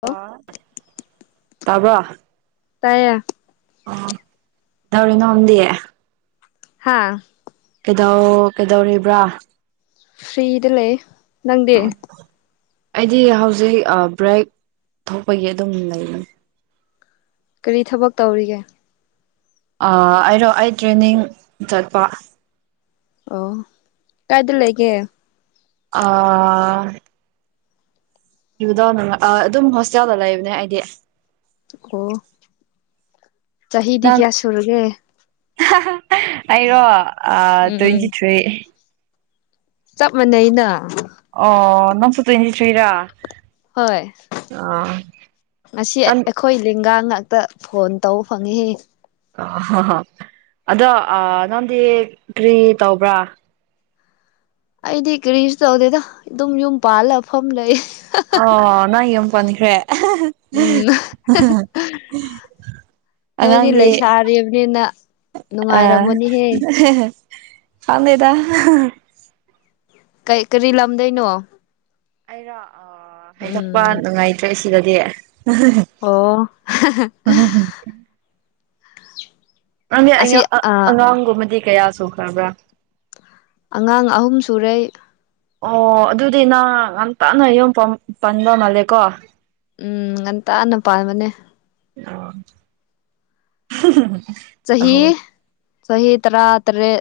Hello ꯂꯣ ꯇꯥꯕ꯭ꯔꯣ ꯇꯥꯏꯌꯦ ꯑꯣ ꯇꯧꯔꯤ ꯅꯣꯝꯗꯤ ꯍꯥꯥ ꯀꯩꯗꯧ ꯀꯩꯗꯧꯔꯤꯕ꯭ꯔꯥ ꯐ꯭ꯔꯤꯗ ꯂꯩ ꯅꯪꯗꯤ ꯑꯣ ꯑꯩꯗꯤ ꯍꯧꯖꯤꯛ ꯕ꯭ꯔꯦꯛ ꯊꯣꯛꯄꯒꯤ ꯑꯗꯨꯝ ꯂꯩ ꯀꯔꯤ ꯊꯕꯛ ꯇꯧꯔꯤꯒꯦ ꯑꯥ ꯑꯩꯔꯣ ꯑꯩ ꯇ꯭ꯔꯦꯅꯤꯡ ꯆꯠꯄ ꯑꯣ ꯀꯥꯏꯗ ꯂꯩꯒꯦ ꯑꯥ ꯑꯥ ꯏꯕꯨꯗꯣ ꯑꯗꯨꯝ ꯍꯣꯁꯇꯦꯜꯗ ꯂꯩꯕꯅꯦ ꯑꯩꯗꯤ ꯑꯣ ꯆꯍꯤꯗꯤ ꯅꯪ ꯀꯌꯥ ꯁꯨꯔꯒꯦ [unintelligible] ꯑꯩꯔꯣ ꯑꯥ ꯎꯝ ꯎꯝ ꯇ꯭ꯋꯦꯟꯇꯤ ꯊ꯭ꯔꯤ ꯆꯞ ꯃꯥꯟꯅꯩꯩꯅ ꯑꯣ ꯅꯪꯁꯨ ꯇ꯭ꯋꯦꯟꯇꯤ ꯊ꯭ꯔꯤꯔꯥ ꯍꯣꯏ ꯑꯁꯤ ꯑꯩꯈꯣꯏ ꯅꯪ ꯑꯩꯈꯣꯏ ꯂꯦꯡꯒꯥ ꯉꯥꯛꯇ ꯐꯣꯟ ꯇꯧꯕ ꯐꯪꯉꯦꯍꯦ ꯑ ꯍꯣ ꯍꯣ ꯑꯗꯣ ꯑꯥ ꯅꯪꯗꯤ ꯀꯔꯤ ꯇꯧꯕ꯭ꯔꯥ ꯑꯩꯗꯤ ꯀꯔꯤꯁꯨ ꯇꯧꯗꯦꯗ ꯑꯗꯨꯝ ꯌꯨꯝ ꯄꯥꯜꯂ ꯐꯝ ꯂꯩ [unintelligible] ꯑꯣ ꯅꯪ ꯌꯨꯝ ꯄꯟꯈ꯭ꯔꯦ ꯎꯝ [unintelligible] ꯅꯣꯏꯗꯤ ꯂꯩꯁꯥꯔꯤꯕꯅꯤꯅ ꯑꯥ ꯅꯨꯡꯉꯥꯏꯔꯝꯃꯅꯤꯍꯦ [unintelligible] ꯈꯪꯗꯦꯗ [unintelligible] ꯀꯩ ꯀꯔꯤ ꯂꯝꯗꯩꯅꯣ ꯑꯩꯔꯣ ꯑꯥ ꯍꯥꯏꯗꯣꯛꯄ ꯎꯝ ꯅꯨꯡꯉꯥꯏꯇ꯭ꯔꯦ ꯁꯤꯗꯗꯤ ꯑꯣ [unintelligible] ꯅꯪꯒꯤ ꯑꯁꯤ [unintelligible] ꯑꯉꯥꯡꯒꯨꯝꯕꯗꯤ ꯀꯌꯥ ꯁꯨꯈ꯭ꯔꯕ꯭ꯔꯥ ꯑꯉꯥꯡ ꯑꯍꯨꯝ ꯁꯨꯔꯦ ꯑꯩ ꯑꯣ ꯑꯗꯨꯗꯤ ꯅꯪ ꯉꯥꯟꯇꯅ ꯌꯨꯝ ꯄꯟ ꯄꯟꯕ ꯃꯥꯜꯂꯦꯀꯣ ꯎꯝ ꯉꯟꯇꯥꯅ ꯄꯥꯟꯕꯅꯦ ꯑꯣ [unintelligible] ꯆꯍꯤ ꯆꯍꯤ ꯇꯔꯥ ꯇꯔꯦꯠ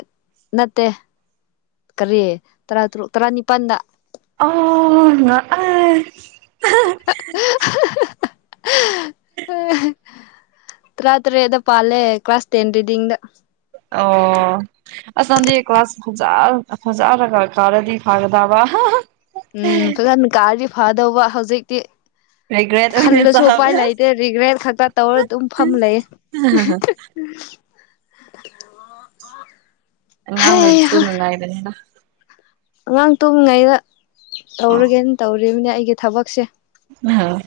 ꯅꯠꯇꯦ ꯀꯔꯤ ꯇꯔꯥ ꯇꯔꯨꯛ ꯇꯔꯥꯅꯤꯄꯥꯟꯗ ꯑꯥ ꯉꯛꯑꯦ [unintelligible] [unintelligible] ꯇꯔꯥ ꯇꯔꯦꯠꯗ ꯄꯥꯜꯂꯦ ꯀ꯭ꯂꯥꯁ ꯇꯦꯟꯗ ꯗꯤꯡꯗ ꯑꯣ ꯑꯁꯥ ꯅꯪꯗꯤ ꯀ꯭ꯂꯥꯁ ꯐꯖꯥ ꯐꯖꯥꯅꯒ ꯀꯔꯗꯤ ꯐꯥꯒꯗꯕ [unintelligible] ꯎꯝ ꯐꯖꯅ ꯀꯥꯔꯗꯤ ꯐꯥꯗꯧꯕ ꯍꯧꯖꯤꯛꯇꯤ ꯔꯤꯒ꯭ꯔꯦꯠ ꯑꯣꯏꯅ ꯈꯜꯂꯁꯨ ꯎꯄꯥꯏ ꯆꯥꯕ꯭ꯔꯥ ꯂꯩꯇꯦ ꯔꯤꯒ꯭ꯔꯦꯠ ꯈꯛꯇ ꯇꯧꯔ ꯑꯗꯨꯝ ꯐꯝ ꯂꯩꯌꯦ [unintelligible] ꯑꯣꯑꯣ ꯑꯉꯥꯡ ꯂꯩꯕꯁꯨ ꯅꯨꯡꯉꯥꯏꯕꯅꯤꯗ ꯑꯉꯥꯡ ꯇꯨꯝꯃꯤꯉꯩꯗ ꯇꯧꯔꯒꯦꯅ ꯇꯧꯔꯤꯕꯅꯤ ꯑꯩꯒꯤ ꯊꯕꯛꯁꯦ ꯑꯝ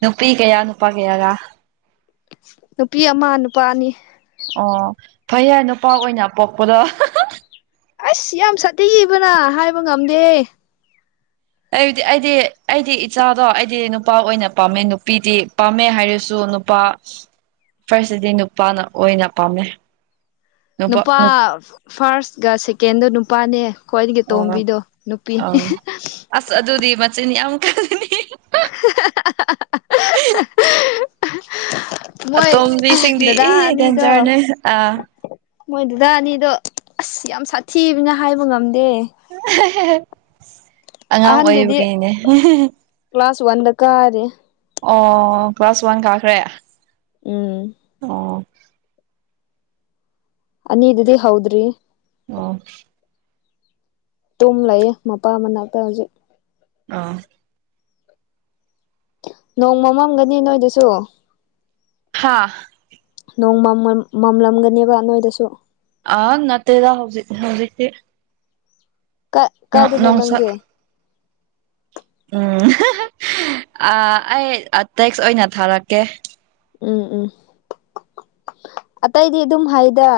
ꯅꯨꯄꯤ ꯀꯌꯥ ꯅꯨꯄꯥ ꯀꯌꯥꯔ ꯅꯨꯄꯤ ꯑꯃ ꯅꯨꯄꯥ ꯑꯅꯤ ꯑꯣ ꯐꯩꯌꯦ ꯅꯨꯄꯥ ꯑꯣꯏꯅ ꯄꯣꯛꯄꯗꯣ [unintelligible] ꯑꯁ ꯌꯥꯝ ꯁꯥꯠꯊꯤꯕꯅ ꯍꯥꯏꯕ ꯉꯝꯗꯦ ꯑꯩꯗꯤ ꯑꯩꯗꯤ ꯑꯩꯒꯤ ꯏꯆꯥꯗꯣ ꯑꯩꯗꯤ ꯅꯨꯄꯥ ꯑꯣꯏꯅ ꯄꯥꯝꯃꯦ ꯅꯨꯄꯤꯗꯤ ꯄꯥꯝꯃꯦ ꯍꯥꯏꯔꯁꯨ ꯅꯨꯄ ꯄꯥ ꯐꯔꯁꯇꯗꯤ ꯅꯨꯄꯥꯅ ꯑꯣꯏꯅ ꯄꯥꯝꯃꯦ꯫ ꯅꯨꯄꯥ.. ꯐꯔꯁꯒ ꯁꯦꯀꯦꯟꯗ ꯅꯨꯄꯥꯅꯦ꯫ ꯈ꯭ꯋꯥꯏꯗꯒꯤ ꯑꯣ ꯑꯇꯣꯝꯕꯤꯗꯣ ꯅꯨꯄꯤ ꯑꯪ [unintelligible] ꯑꯁ ꯑꯗꯨꯗꯤ ꯃꯆꯤꯟ ꯌꯥꯝ ꯀꯜꯂꯅꯤ꯫ [inaudible] ꯃꯣꯏ ꯑꯇꯣꯝꯕꯤꯁꯤꯡꯗꯤ ꯗꯗꯥ ꯏ ꯑꯅꯤꯗꯣ ꯗꯦꯟꯖꯔꯅꯦ ꯑꯥ ꯃꯣꯏ ꯗꯗꯥ ꯑꯅꯤꯗꯣ ꯑꯁ ꯌꯥꯝ ꯁꯥꯊꯤꯕꯅ ꯍꯥꯏꯕ ꯉꯝꯗꯦ ꯫ [unintelligible] ꯑꯉꯥꯡ ꯑꯍꯟꯗꯨꯗꯤ ꯑꯣꯏꯔꯤꯕꯒꯤ ꯅꯤꯅꯦ [unintelligible] ꯀ꯭ꯂꯥꯁ ꯋꯥꯟꯗ ꯀꯥꯔꯤ꯫ ꯑꯣ ꯀ꯭ꯂꯥꯁ ꯋꯥꯟ ꯀꯥꯈ꯭ꯔꯦ? ꯎꯝ ꯑꯣ ꯑꯅꯤ ꯗꯨꯗꯤ ꯍꯧꯗ꯭ꯔꯤ꯫ ꯑꯣ ꯇꯨꯝ ꯂꯩꯌꯦ ꯃꯄꯥ ꯃꯅꯥꯛꯇ ꯍꯧꯖꯤꯛ꯫ ꯑꯧ ꯅꯣꯡ ꯃꯝꯃꯝꯒꯅꯤ ꯅꯣꯏꯗꯁꯨ꯫ ꯍꯥꯥ? ꯅꯣꯡ ꯃꯝꯃꯝ ꯃꯝꯂꯝꯒꯅꯤꯕ ꯅꯣꯏꯗꯁꯨ꯫ ꯑꯥ ꯅꯠꯇꯦꯗ ꯍꯧꯖꯤꯛ ꯍꯧꯖꯤꯛꯇꯤ꯫ ꯀꯥꯢ ꯀꯥꯏꯗꯅꯣ ꯅꯣꯡꯁꯛ ꯅꯪꯗꯤ? ꯎꯝ [unintelligible] ꯑꯥ ꯑꯩ ꯇꯦꯛꯁ ꯑꯣꯏꯅ ꯊꯥꯔꯛꯀꯦ꯫ ꯎꯝ ꯎꯝ ꯑꯇꯩꯗꯤ ꯑꯗꯨꯝ ꯍꯥꯏꯗ꯫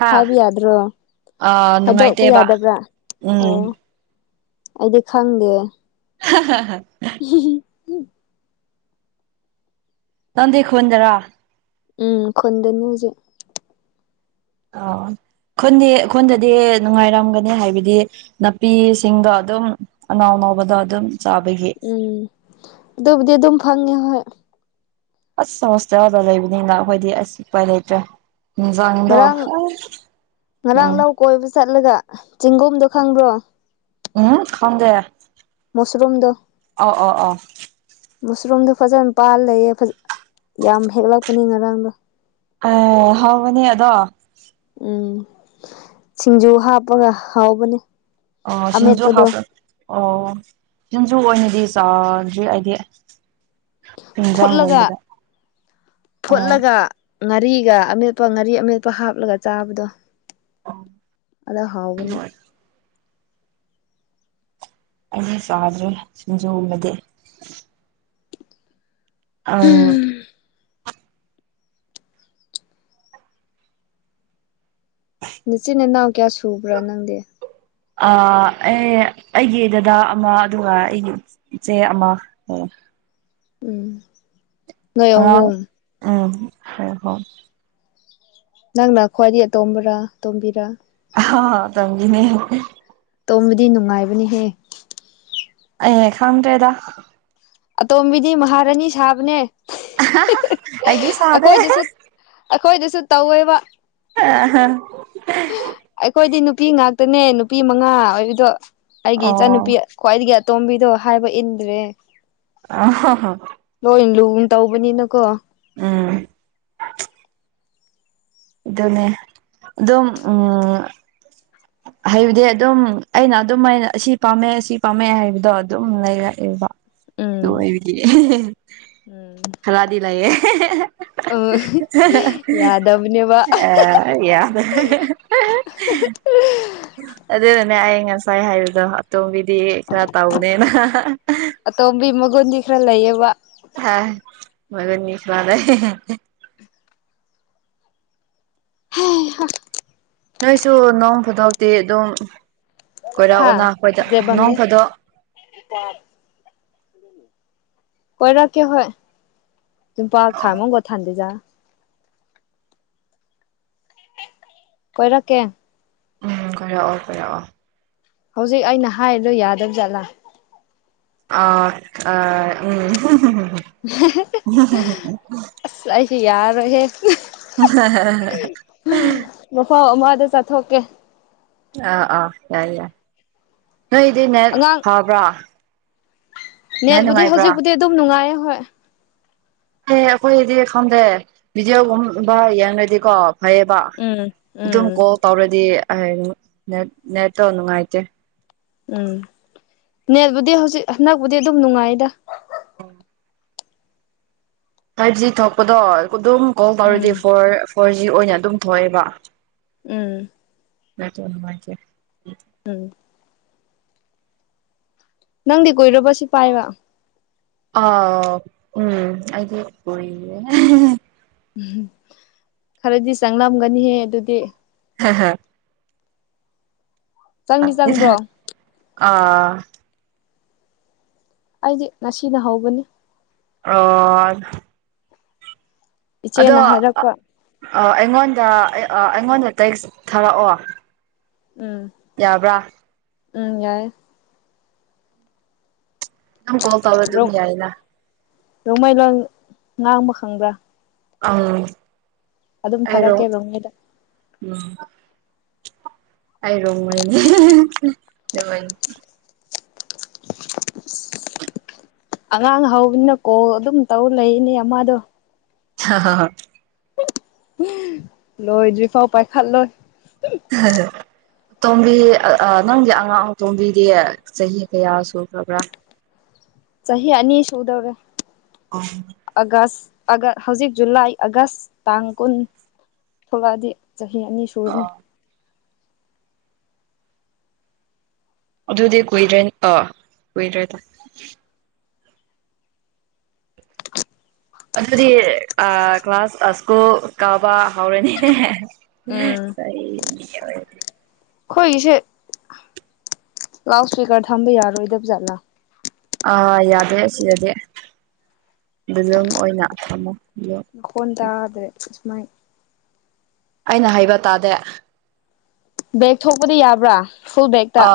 ꯍꯥ ꯍꯥꯏꯕ ꯌꯥꯗ꯭ꯔꯣ? ꯑ ꯍꯥꯏꯗꯣꯛꯄ ꯅꯨꯡꯉꯥꯏꯇꯦꯕ ꯌꯥꯗꯕ꯭ꯔꯥ? ꯎꯝ ꯑꯣ ꯑꯩꯗꯤ ꯈꯪꯗꯦ꯫ ꯍ ꯍꯥ ꯍꯥ [inaudible] ꯅꯪꯗꯤ ꯈꯨꯟꯗꯔꯥ? ꯎꯝ ꯈꯨꯟꯗꯅꯤ ꯍꯨꯖꯤꯛ꯫ [unintelligible] ꯈꯨꯟꯗꯤ ꯈꯨꯟꯗꯗꯤ ꯅꯨꯡꯉꯥꯏꯔꯝꯒꯅꯤ ꯍꯥꯏꯕꯗꯤ ꯅꯥꯄꯤꯁꯤꯡꯗꯣ ꯑꯗꯨꯝ ꯑꯅꯧ ꯑꯅꯧꯕꯗꯣ ꯑꯗꯨꯝ ꯆꯥꯕꯒꯤ꯫ ꯎꯝ ꯑꯗꯨꯕꯨꯗꯤ ꯑꯗꯨꯝ ꯐꯪꯉꯦ ꯍꯣꯏ꯫ ꯑꯁ ꯍꯣꯁꯇꯦꯜꯗ ꯂꯩꯕꯅꯤꯅ ꯑꯈꯣꯏꯗꯤ ꯑꯁ ꯎꯄꯥꯏ ꯂꯩꯇ꯭ꯔꯦ꯫ ꯍꯤꯡꯖꯥꯡꯗꯣ ꯉꯔꯥꯡ ꯉꯔꯥꯡ ꯎꯝ ꯂꯧ ꯀꯣꯏꯕ ꯆꯠꯂꯒ, ꯆꯤꯡꯒꯨꯝꯗꯣ ꯈꯪꯕ꯭ꯔꯣ? ꯎꯝ, ꯈꯪꯗꯦ꯫ ꯃꯣꯁꯔꯨꯝꯗꯣ꯫ ꯑꯧ ꯑꯧ ꯑꯧ ꯃꯣꯁꯔꯨꯝꯗꯣ ꯐꯖꯅ ꯄꯥꯜ ꯂꯩꯌꯦ ꯐꯖ ꯌꯥꯝ ꯍꯦꯛꯂꯛꯄꯅꯤ ꯉꯔꯥꯡꯗꯣ꯫ [unintelligible] ꯍꯥꯎꯕꯅꯤ ꯑꯗꯣ꯫ ꯎꯝ ꯁꯤꯡꯖꯨ ꯍꯥꯞꯄꯒ ꯍꯥꯎꯕꯅꯦ꯫ ꯑꯣ ꯁꯤꯡꯖꯨ ꯑꯃꯦꯠꯄꯗꯣ ꯍꯥꯞꯔ ꯑꯣ ꯁꯤꯡꯖꯨ ꯑꯣꯏꯅꯗꯤ ꯆꯥꯗ꯭ꯔꯤ ꯑꯩꯗꯤ꯫ ꯐꯨꯠꯂꯒ ꯏꯟꯖꯥꯡꯒꯨꯝꯕꯗ ꯑꯣ ꯐꯨꯠꯂꯒ ꯉꯥꯔꯤꯒ ꯑꯃꯦꯠꯄ ꯉꯥꯔꯤ ꯑꯃꯦꯠꯄ ꯍꯥꯞꯂꯒ ꯆꯥꯕꯗꯣ꯫ ꯑꯗꯣ ꯍꯥꯎꯕꯅꯤ ꯑꯩꯗꯤ ꯆꯥꯗ꯭ꯔꯦ ꯁꯤꯡꯖꯨꯒꯨꯝꯕꯗꯤ꯫ ꯑꯧꯡ ꯅꯆꯤꯟ ꯅꯅꯥꯎ ꯀꯌꯥ ꯁꯨꯕ꯭ꯔꯥ ꯅꯪꯗꯤ ꯑꯥ ꯑꯩ ꯑꯩꯒꯤ ꯗꯗꯥ ꯑꯃ ꯑꯗꯨꯒ ꯑꯩꯒꯤ ꯏꯆꯦ ꯑꯃ ꯂꯩ ꯎꯝ ꯅꯣꯏ ꯑꯉꯥꯡ ꯑꯍꯨꯝ ꯎꯝ ꯍꯣ ꯍꯣ ꯅꯪꯅ ꯈ꯭ꯋꯥꯏꯗꯒꯤ ꯑꯇꯣꯝꯕꯔꯥ ꯇꯣꯝꯕꯤꯔꯥ ꯑꯍꯥ ꯑꯇꯣꯝꯕꯤꯅꯦ ꯇꯣꯝꯕꯗꯤ ꯅꯨꯡꯉꯥꯏꯕꯅꯤꯍꯦ ꯑꯩ ꯍꯦꯛ ꯈꯡꯗ꯭ꯔꯦꯗ ꯑꯇꯣꯝꯕꯤꯗꯤ ꯃꯍꯥꯔꯥꯅꯤ ꯁꯥꯕꯅꯦ ꯑꯩꯗꯤ ꯁꯥꯗꯦ ꯑꯩꯈꯣꯏꯗꯨꯁꯨ ꯇꯧꯋꯦꯕ꯫ ꯑꯥ ꯍꯥ ꯑꯩꯈꯣꯏꯗꯤ ꯅꯨꯄꯤ ꯉꯥꯛꯇꯅꯦ ꯅꯨꯄꯤ ꯃꯉꯥ ꯑꯣꯏꯕꯗꯣ ꯑꯩꯒꯤ ꯏꯆꯟꯅꯨꯨꯄꯤ꯫ ꯑꯣ ꯈ꯭ꯋꯥꯏꯗꯒꯤ ꯑꯇꯣꯝꯕꯤꯗꯣ ꯍꯥꯏꯕ ꯏꯟꯗ꯭ꯔꯦ꯫ ꯑꯥ ꯍꯣ ꯍꯣ ꯂꯣꯏꯟ ꯂꯨꯅ ꯇꯧꯕꯅꯤꯅꯀꯣ꯫ ꯎꯝ ꯗꯨꯅꯦ ꯑꯗꯨꯝ ꯎꯝ ꯍꯥꯏꯕꯗꯤ ꯑꯗꯨꯝ ꯑꯩꯅ ꯑꯗꯨꯝꯃꯥꯏꯅ ꯑꯁꯤ ꯄꯥꯝꯃꯦ ꯑꯁꯤ ꯄꯥꯝꯃꯦ ꯍꯥꯏꯕꯗꯣ ꯑꯗꯨꯝ ꯂꯩꯔꯛꯑꯦꯕ꯫ ꯑꯗꯨ ꯎꯝ ꯑꯣꯏꯕꯗꯤ ꯎꯝ ꯈꯔꯥꯗꯤ ꯂꯩꯌꯦ ꯑ ꯌꯥꯗꯕꯅꯦꯕ ꯫ ꯑ ꯌꯥꯝ [unintelligible] ꯑꯗꯨꯅꯅꯦ ꯑꯩ ꯉꯁꯥꯏ ꯍꯥꯏꯕꯗꯣ ꯑꯇꯣꯝꯕꯤꯗꯤ ꯈꯔ ꯇꯧꯕꯅꯦꯅ ꯑꯇꯣꯝꯕꯤ ꯃꯒꯨꯟꯗꯤ ꯈꯔ ꯂꯩꯌꯦꯕ ꯍꯥ ꯃꯒꯨꯟꯗꯤ ꯈꯔ ꯂꯩ꯫ ꯍꯩꯍꯥ ꯅꯣꯏꯁꯨ ꯅꯣꯡ ꯐꯥꯗꯣꯛꯇꯤ ꯑꯗꯨꯝ ꯀꯣꯏꯔꯛꯑꯣꯅ ꯑꯩꯈꯣꯏꯗ ꯅꯣꯡ ꯐꯥꯗꯣꯛ꯫ ꯏ [unintelligible] ꯀꯣꯏꯔꯛꯀꯦ ꯍꯣꯏ ꯇꯨꯡꯄꯥ ꯈꯥꯃꯣꯒꯣ ꯊꯥꯟꯗꯤꯖꯥ [unintelligible] ꯀꯣꯏꯔꯛꯀꯦ ꯎꯝ ꯀꯣꯏꯔꯛꯑꯣ ꯀꯣꯏꯔꯛꯑꯣ ꯍꯧꯖꯤꯛ ꯑꯩꯅ ꯍꯥꯏꯔꯤꯗꯣ ꯌꯥꯗꯕ ꯖꯥꯠꯂꯥ ꯑ ꯑ ꯎꯝ ꯁꯤ ꯑꯩꯥꯁꯨ ꯌꯥꯔꯔꯣꯏꯍꯦ ꯃꯐꯝ ꯑꯃꯗ ꯆꯠꯊꯣꯛꯀꯦ ꯑꯥ ꯑꯥ ꯌꯥꯏ ꯌꯥꯏ ꯅꯣꯏꯗꯤ ꯅꯦꯠ ꯑꯉꯥꯡ ꯐꯥꯎꯕ꯭ꯔꯥ ꯅꯦꯠꯕꯨꯗꯤ ꯍꯧꯖꯤꯛꯄꯨꯗꯤ ꯑꯗꯨꯝ ꯅꯨꯡꯉꯥꯏꯌꯦ ꯍꯣꯏ ꯑꯦ ꯑꯩꯈꯣꯏꯗꯤ ꯈꯪꯗꯦ ꯚꯗꯤꯑꯣꯒꯨꯝꯕ ꯌꯦꯡꯔꯗꯤꯀꯣ ꯐꯩꯌꯦꯕ ꯎꯝ ꯎꯝ ꯑꯗꯨꯝ ꯀꯣꯜ ꯇꯧꯔꯗꯤ ꯑꯥꯏ ꯅꯦ ꯅꯦꯠꯇꯣ ꯅꯨꯡꯉꯥꯏꯇꯦ ꯎꯝ ꯅꯦꯠꯕꯨꯗꯤ ꯍꯧꯖꯤꯛ ꯍꯟꯗꯛꯄꯨꯗꯤ ꯑꯗꯨꯝ ꯅꯨꯡꯉꯥꯏꯗ [inaudible] ꯐꯥꯏꯚ ꯖꯤ ꯊꯣꯛꯄꯗꯣ ꯑꯗꯨꯝ ꯀꯣꯜ ꯇꯧꯔꯗꯤ ꯎꯝ ꯐꯣꯔ ꯐꯣꯔ ꯖꯤ ꯑꯣꯏꯅ ꯗꯨꯝ ꯊꯣꯛꯑꯦꯕ ꯎꯝ ꯅꯥꯇꯣꯟ ꯅꯨꯡꯉꯥꯏꯇꯦ ꯎꯝ ꯅꯪꯗꯤ ꯀꯨꯏꯔꯕ ꯁꯤ ꯄꯥꯏꯕ ꯑ ꯎꯝ ꯑꯩꯗꯤ ꯀꯨꯏꯔꯦ ꯈꯔꯗꯤ ꯆꯪꯂꯝꯒꯅꯤꯍꯦ ꯑꯗꯨꯗꯤ ꯍꯥ ꯍꯥ ꯆꯪꯗꯤ ꯆꯪꯕ꯭ꯔꯣ ꯈꯪꯗꯦꯗ ꯑꯥ ꯑꯩꯗꯤ ꯉꯁꯤꯅ ꯍꯧꯕꯅꯤ ꯑꯣ ꯑꯗꯣ ꯏꯆꯦꯅ ꯍꯥꯏꯔꯛꯄ ꯑꯩꯉꯣꯟꯗ ꯑꯩꯉꯣꯟꯗ ꯇꯦꯛ ꯊꯥꯔꯛꯑꯣ ꯎꯝ ꯌꯥꯕ꯭ꯔꯥ ꯎꯝ ꯌꯥꯌꯦ ꯅꯝ ꯀꯣꯜ ꯇꯧꯔ ꯑꯗꯨꯝ ꯌꯥꯏꯅ ꯔꯣꯡꯃꯩ ꯂꯣꯟ ꯉꯥꯡꯕ ꯈꯪꯕ꯭ꯔꯥ ꯑꯥ ꯑꯗꯨꯝ ꯊꯥꯔꯛꯀꯦ ꯔꯣꯡꯃꯩꯗ ꯎꯝ ꯑꯩ ꯔꯣꯡꯃꯩꯅꯦ ꯑꯉꯥꯡ ꯍꯧꯕꯅꯤꯅ ꯀꯣꯜ ꯑꯗꯨꯝ ꯇꯧ ꯂꯩꯅꯦ ꯑꯃꯗꯣ [unintelligible] [unintelligible] ꯂꯣꯏꯗ꯭ꯔꯤꯐꯥꯎ ꯄꯥꯏꯈꯠꯂꯣꯏ [unintelligible] ꯇꯣꯝꯕꯤ ꯑ ꯅꯪꯒꯤ ꯑꯉꯥꯡ ꯑꯇꯣꯝꯕꯤꯗꯤ ꯆꯍꯤ ꯀꯌꯥ ꯁꯨꯈ꯭ꯔꯕ꯭ꯔꯥ ꯆꯍꯤ ꯑꯅꯤ ꯁꯨꯗꯧꯔꯦ ꯑꯣ ꯑꯒꯁ ꯑꯒ ꯍꯧꯖꯤꯛ ꯖꯨꯂꯥꯏ ꯑꯥꯒꯁ ꯇꯥꯡ ꯀꯨꯟ ꯊꯣꯛꯂꯛꯑꯗꯤ ꯆꯍꯤ ꯑꯅꯤ ꯁꯨ ꯑꯣ ꯑꯗꯨꯗꯤ ꯀꯨꯏꯗ꯭ꯔꯦ ꯑꯥ ꯀꯨꯏꯗ꯭ꯔꯦ ꯇ ꯑꯗꯨꯗꯤ ꯑ ꯀ꯭ꯂꯥꯁ ꯁ꯭ꯀꯨꯜ ꯀꯥꯕ ꯍꯧꯔꯅꯤ ꯎꯝ [unintelligible] ꯑꯩꯈꯣꯏꯒꯤꯁꯦ ꯂꯥꯎꯠ ꯏꯁꯄꯤꯀꯔ ꯊꯝꯕ ꯌꯥꯔꯣꯏꯗꯕ ꯖꯥꯠꯂꯥ ꯑꯥ ꯌꯥꯗꯦ ꯑꯁꯤꯗꯗꯤ ꯑꯗꯨ ꯑꯗꯨꯝ ꯑꯣꯏꯅ ꯊꯝꯃꯣ ꯃꯈꯣꯟ ꯇꯥꯗ꯭ꯔꯦ ꯁꯨꯃꯥꯏꯅ ꯑꯩꯅ ꯍꯥꯏꯕ ꯇꯥꯗꯦ ꯕꯦꯛ ꯊꯣꯛꯄꯗꯤ ꯌꯥꯕ꯭ꯔꯥ ꯐꯨꯜ ꯕꯦꯛꯇ ꯑ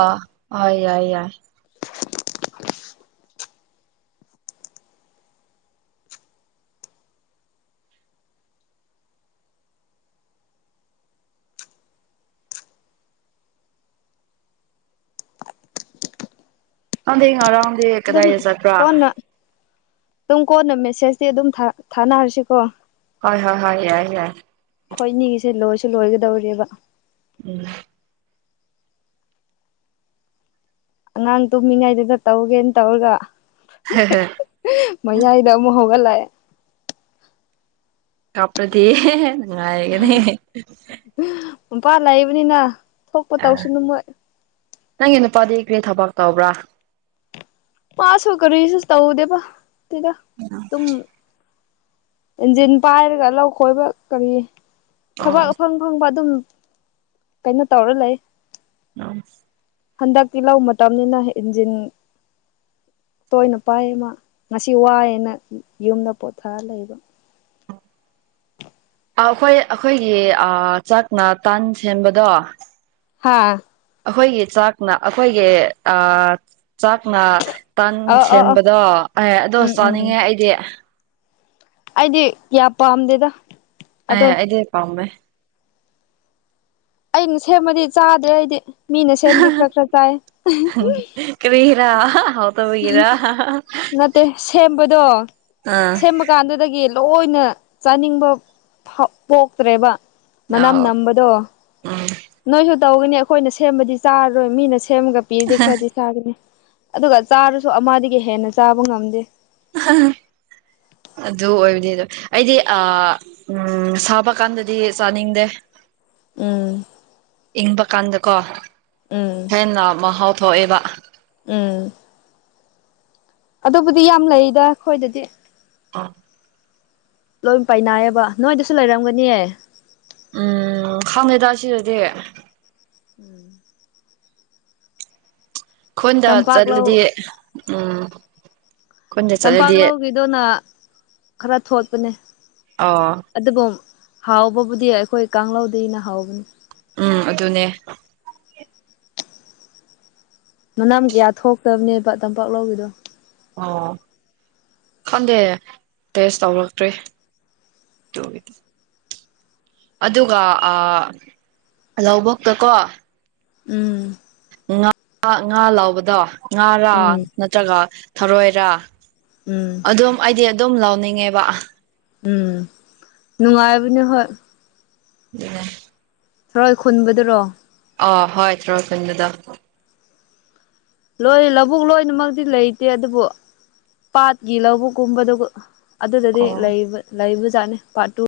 ꯍꯣꯏ ꯌꯥꯏ ꯌꯥꯏ [inaudible] ꯅꯪꯗꯤ ꯉꯔꯥꯡꯗꯤ ꯀꯗꯥꯏꯗ ꯆꯠꯄ꯭ꯔꯥ ꯇꯨꯝ ꯀꯣꯟꯅ ꯃꯦꯁꯦꯖꯇꯤ ꯑꯗꯨꯝ ꯊꯥꯅ ꯊꯥꯅꯔꯁꯤꯀꯣ ꯍꯣꯏ ꯍꯣꯏ ꯍꯣꯏ ꯌꯥꯏ ꯌꯥꯏ ꯈꯣꯏꯅꯤꯒꯤꯁꯦ ꯂꯣꯏꯁꯨ ꯂꯣꯏꯒꯗꯧꯔꯤꯕ ꯎꯝ ꯑꯉꯥꯡ ꯇꯨꯝꯃꯤꯉꯩꯗꯒ ꯇꯧꯒꯦꯅ ꯇꯧꯔꯒ [unintelligible] ꯃꯩꯌꯥꯏꯗ ꯑꯃꯨꯛ ꯍꯧꯒꯠꯂꯛꯑꯦ꯫ ꯀꯥꯞꯄ꯭ꯔꯗꯤ ꯅꯨꯡꯉꯥꯏꯒꯅꯤ꯫ ꯄꯨꯝꯄꯥ ꯂꯩꯕꯅꯤꯅ ꯊꯣꯛꯄ ꯑ ꯇꯧꯁꯅꯨ ꯃꯣꯏ꯫ ꯅꯪꯒꯤ ꯅꯨꯄꯥꯗꯤ ꯀ꯭ꯔꯤ ꯊꯕꯛ ꯇꯧꯕ꯭ꯔꯥ꯫ ꯄꯥꯁꯨ ꯀꯔꯤꯁꯨ ꯇꯧꯗꯦꯕ ꯇꯦꯗ ꯇꯨꯝ ꯏꯟꯖꯤꯟ ꯄꯥꯏꯔꯒ ꯂꯧ ꯈꯣꯏꯕ ꯀꯔꯤ ꯑꯣ ꯊꯕꯛ ꯑꯐꯪ ꯑꯐꯪꯕ ꯑꯗꯨꯝ ꯀꯩꯅꯣ ꯇꯧꯔ ꯂꯩ꯫ [inaudible] ꯍꯟꯗꯛꯇꯤ ꯂꯧ ꯃꯇꯝꯅꯤꯅ ꯏꯟꯖꯤꯟ ꯇꯣꯏꯅ ꯄꯥꯏ ꯃꯥ ꯉꯁꯤ ꯋꯥꯏꯌꯦꯅ ꯌꯨꯝꯗ ꯄꯣꯊꯥꯔ ꯂꯩꯕ꯫ ꯑ ꯑꯩꯈꯣꯏ ꯑꯩꯈꯣꯏꯒꯤ ꯑ ꯆꯥꯛꯅ ꯇꯟ ꯁꯦꯝꯕꯗꯣ꯫ ꯍꯥꯥ꯫ ꯑꯩꯈꯣꯏꯒꯤ ꯆꯥꯛꯅ ꯑꯩꯈꯣꯏꯒꯤ ꯑ ꯆꯥꯛꯅ ꯇꯟ ꯑꯥ ꯑꯥ ꯑꯥ ꯁꯦꯟꯕꯗꯣ ꯑꯦ ꯑꯗꯣ ꯎꯝ ꯎꯝ ꯎꯝ ꯆꯥꯅꯤꯡꯉꯦ ꯑꯩꯗꯤ꯫ ꯑꯩꯗꯤ ꯀꯌꯥ ꯄꯥꯝꯗꯦꯗ꯫ ꯑꯦ ꯑꯗꯣ ꯑꯩꯗꯤ ꯄꯥꯝꯃꯦ꯫ ꯑꯩꯅ ꯁꯦꯝꯕꯗꯤ ꯆꯥꯗ꯭ꯔꯦ ꯑꯩꯗꯤ ꯃꯤꯅ ꯁꯦꯝꯕꯗꯤ ꯈꯔ ꯈꯔ ꯆꯥꯏꯌꯦ꯫ ꯀꯔꯤꯒꯤꯔꯥ ꯍꯥꯎ ꯅꯠꯇꯦ ꯁꯦꯝꯕꯗꯣ ꯑꯥ ꯁꯦꯝꯕ ꯀꯥꯟꯗꯨꯗꯒꯤ ꯂꯣꯏꯅ ꯆꯥꯅꯤꯡꯕ ꯐꯥꯎ ꯄꯣꯛꯇ꯭ꯔꯦꯕ꯫ ꯃꯅꯝ ꯑꯥꯎ ꯅꯝꯕꯗꯣ ꯎꯝ ꯅꯣꯏꯁꯨ ꯇꯧꯒꯅꯤ ꯑꯩꯈꯣꯏꯅ ꯁꯦꯝꯕꯗꯤ ꯆꯥꯔꯔꯣꯏ ꯃꯤꯅ ꯁꯦꯝꯒ ꯄꯤꯔꯗꯤ ꯈꯔꯗꯤ ꯆꯥꯒꯅꯤ ꯑꯗꯨꯒ ꯆꯥꯔꯁꯨ ꯑꯃꯗꯒꯤ ꯍꯦꯟꯅ ꯆꯥꯕ ꯉꯝꯗꯦ꯫ ꯑꯗꯨ ꯑꯣꯏꯕꯅꯤꯗ ꯑꯩꯗꯤ ꯑ ꯎꯝ ꯁꯥꯕ ꯀꯥꯟꯗꯗꯤ ꯆꯥꯅꯤꯡꯗꯦ꯫ ꯎꯝ꯫ ꯏꯪꯕ ꯀꯥꯟꯗꯀꯣ꯫ ꯎꯝ꯫ ꯍꯦꯟꯅ ꯃꯍꯥꯎ ꯊꯣꯛꯑꯦꯕ꯫ ꯎꯝ꯫ ꯑꯗꯨꯕꯨꯗꯤ ꯌꯥꯝ ꯂꯩꯗ ꯈꯣꯏꯗꯗꯤ꯫ [inaudible] ꯂꯣꯏ ꯄꯥꯏꯅꯥꯏꯌꯦꯕ ꯅꯣꯏꯗꯁꯨ ꯂꯩꯔꯝꯒꯅꯤ꯫ ꯎꯝ ꯈꯪꯗꯦꯗ ꯑꯁꯤꯗꯗꯤ꯫ ꯎꯝ꯫ ꯈꯨꯟꯗ ꯇꯝꯄꯥꯛ ꯂꯧ ꯆꯠꯂꯗꯤ ꯎꯝ꯫ ꯈꯨꯟꯗ ꯇꯝꯄꯥꯛ ꯆꯠꯂꯗꯤ ꯂꯧꯒꯤꯗꯨꯅ ꯈꯔ ꯊꯣꯠꯄꯅꯦ꯫ ꯑꯣ꯫ ꯑꯗꯨꯒꯨꯝ ꯍꯥꯎꯕꯕꯨꯗꯤ ꯑꯩꯈꯣꯏ ꯀꯥꯡꯂꯧꯗꯩꯅ ꯍꯥꯎꯕꯅꯤ꯫ ꯎꯝ ꯑꯗꯨꯅꯦ꯫ ꯃꯅꯝ ꯀꯌꯥ ꯊꯣꯛꯇꯕꯅꯦꯕ ꯇꯝꯄꯥꯛ ꯂꯧꯒꯤꯗꯣ꯫ ꯑꯣ ꯈꯪꯗꯦ ꯇꯦꯁ ꯇꯧꯔꯛꯇ꯭ꯔꯤ꯫ ꯇꯨꯒꯤ꯫ ꯑꯗꯨꯒ ꯑꯥ ꯂꯧꯕꯨꯛꯇꯀꯣ꯫ ꯎꯝ꯫ ꯉꯥ ꯉꯥ ꯂꯧꯕꯗꯣ ꯉꯥꯔꯥ ꯎꯝ ꯅꯠꯇ꯭ꯔꯥꯒ ꯊꯔꯣꯏꯔꯥ ꯎꯝ ꯑꯗꯣꯝ ꯑꯩꯗꯤ ꯑꯗꯨꯝ ꯂꯧꯅꯤꯡꯉꯦꯕ ꯎꯝ ꯅꯨꯡꯉꯥꯏꯕꯅꯦ ꯍꯣꯏ [unintelligible] ꯍꯣꯏ ꯈꯨꯟꯕꯗꯨꯔꯣ ꯑꯥ ꯍꯣꯏ ꯊꯔꯣꯏ ꯈꯨꯟꯕꯗꯣ ꯂꯣꯏ ꯂꯧꯕꯨꯛ ꯂꯣꯏꯅꯃꯛꯇꯤ ꯂꯩꯇꯦ ꯑꯗꯨꯕꯨ ꯄꯥꯠꯀꯤ ꯂꯧꯕꯨꯛꯀꯨꯝꯕꯗꯨ ꯑꯗꯨꯗꯗꯤ ꯑꯣ ꯂꯩꯕ ꯂꯩꯕꯖꯥꯠꯅꯤ ꯄꯥꯔꯠ ꯇꯨ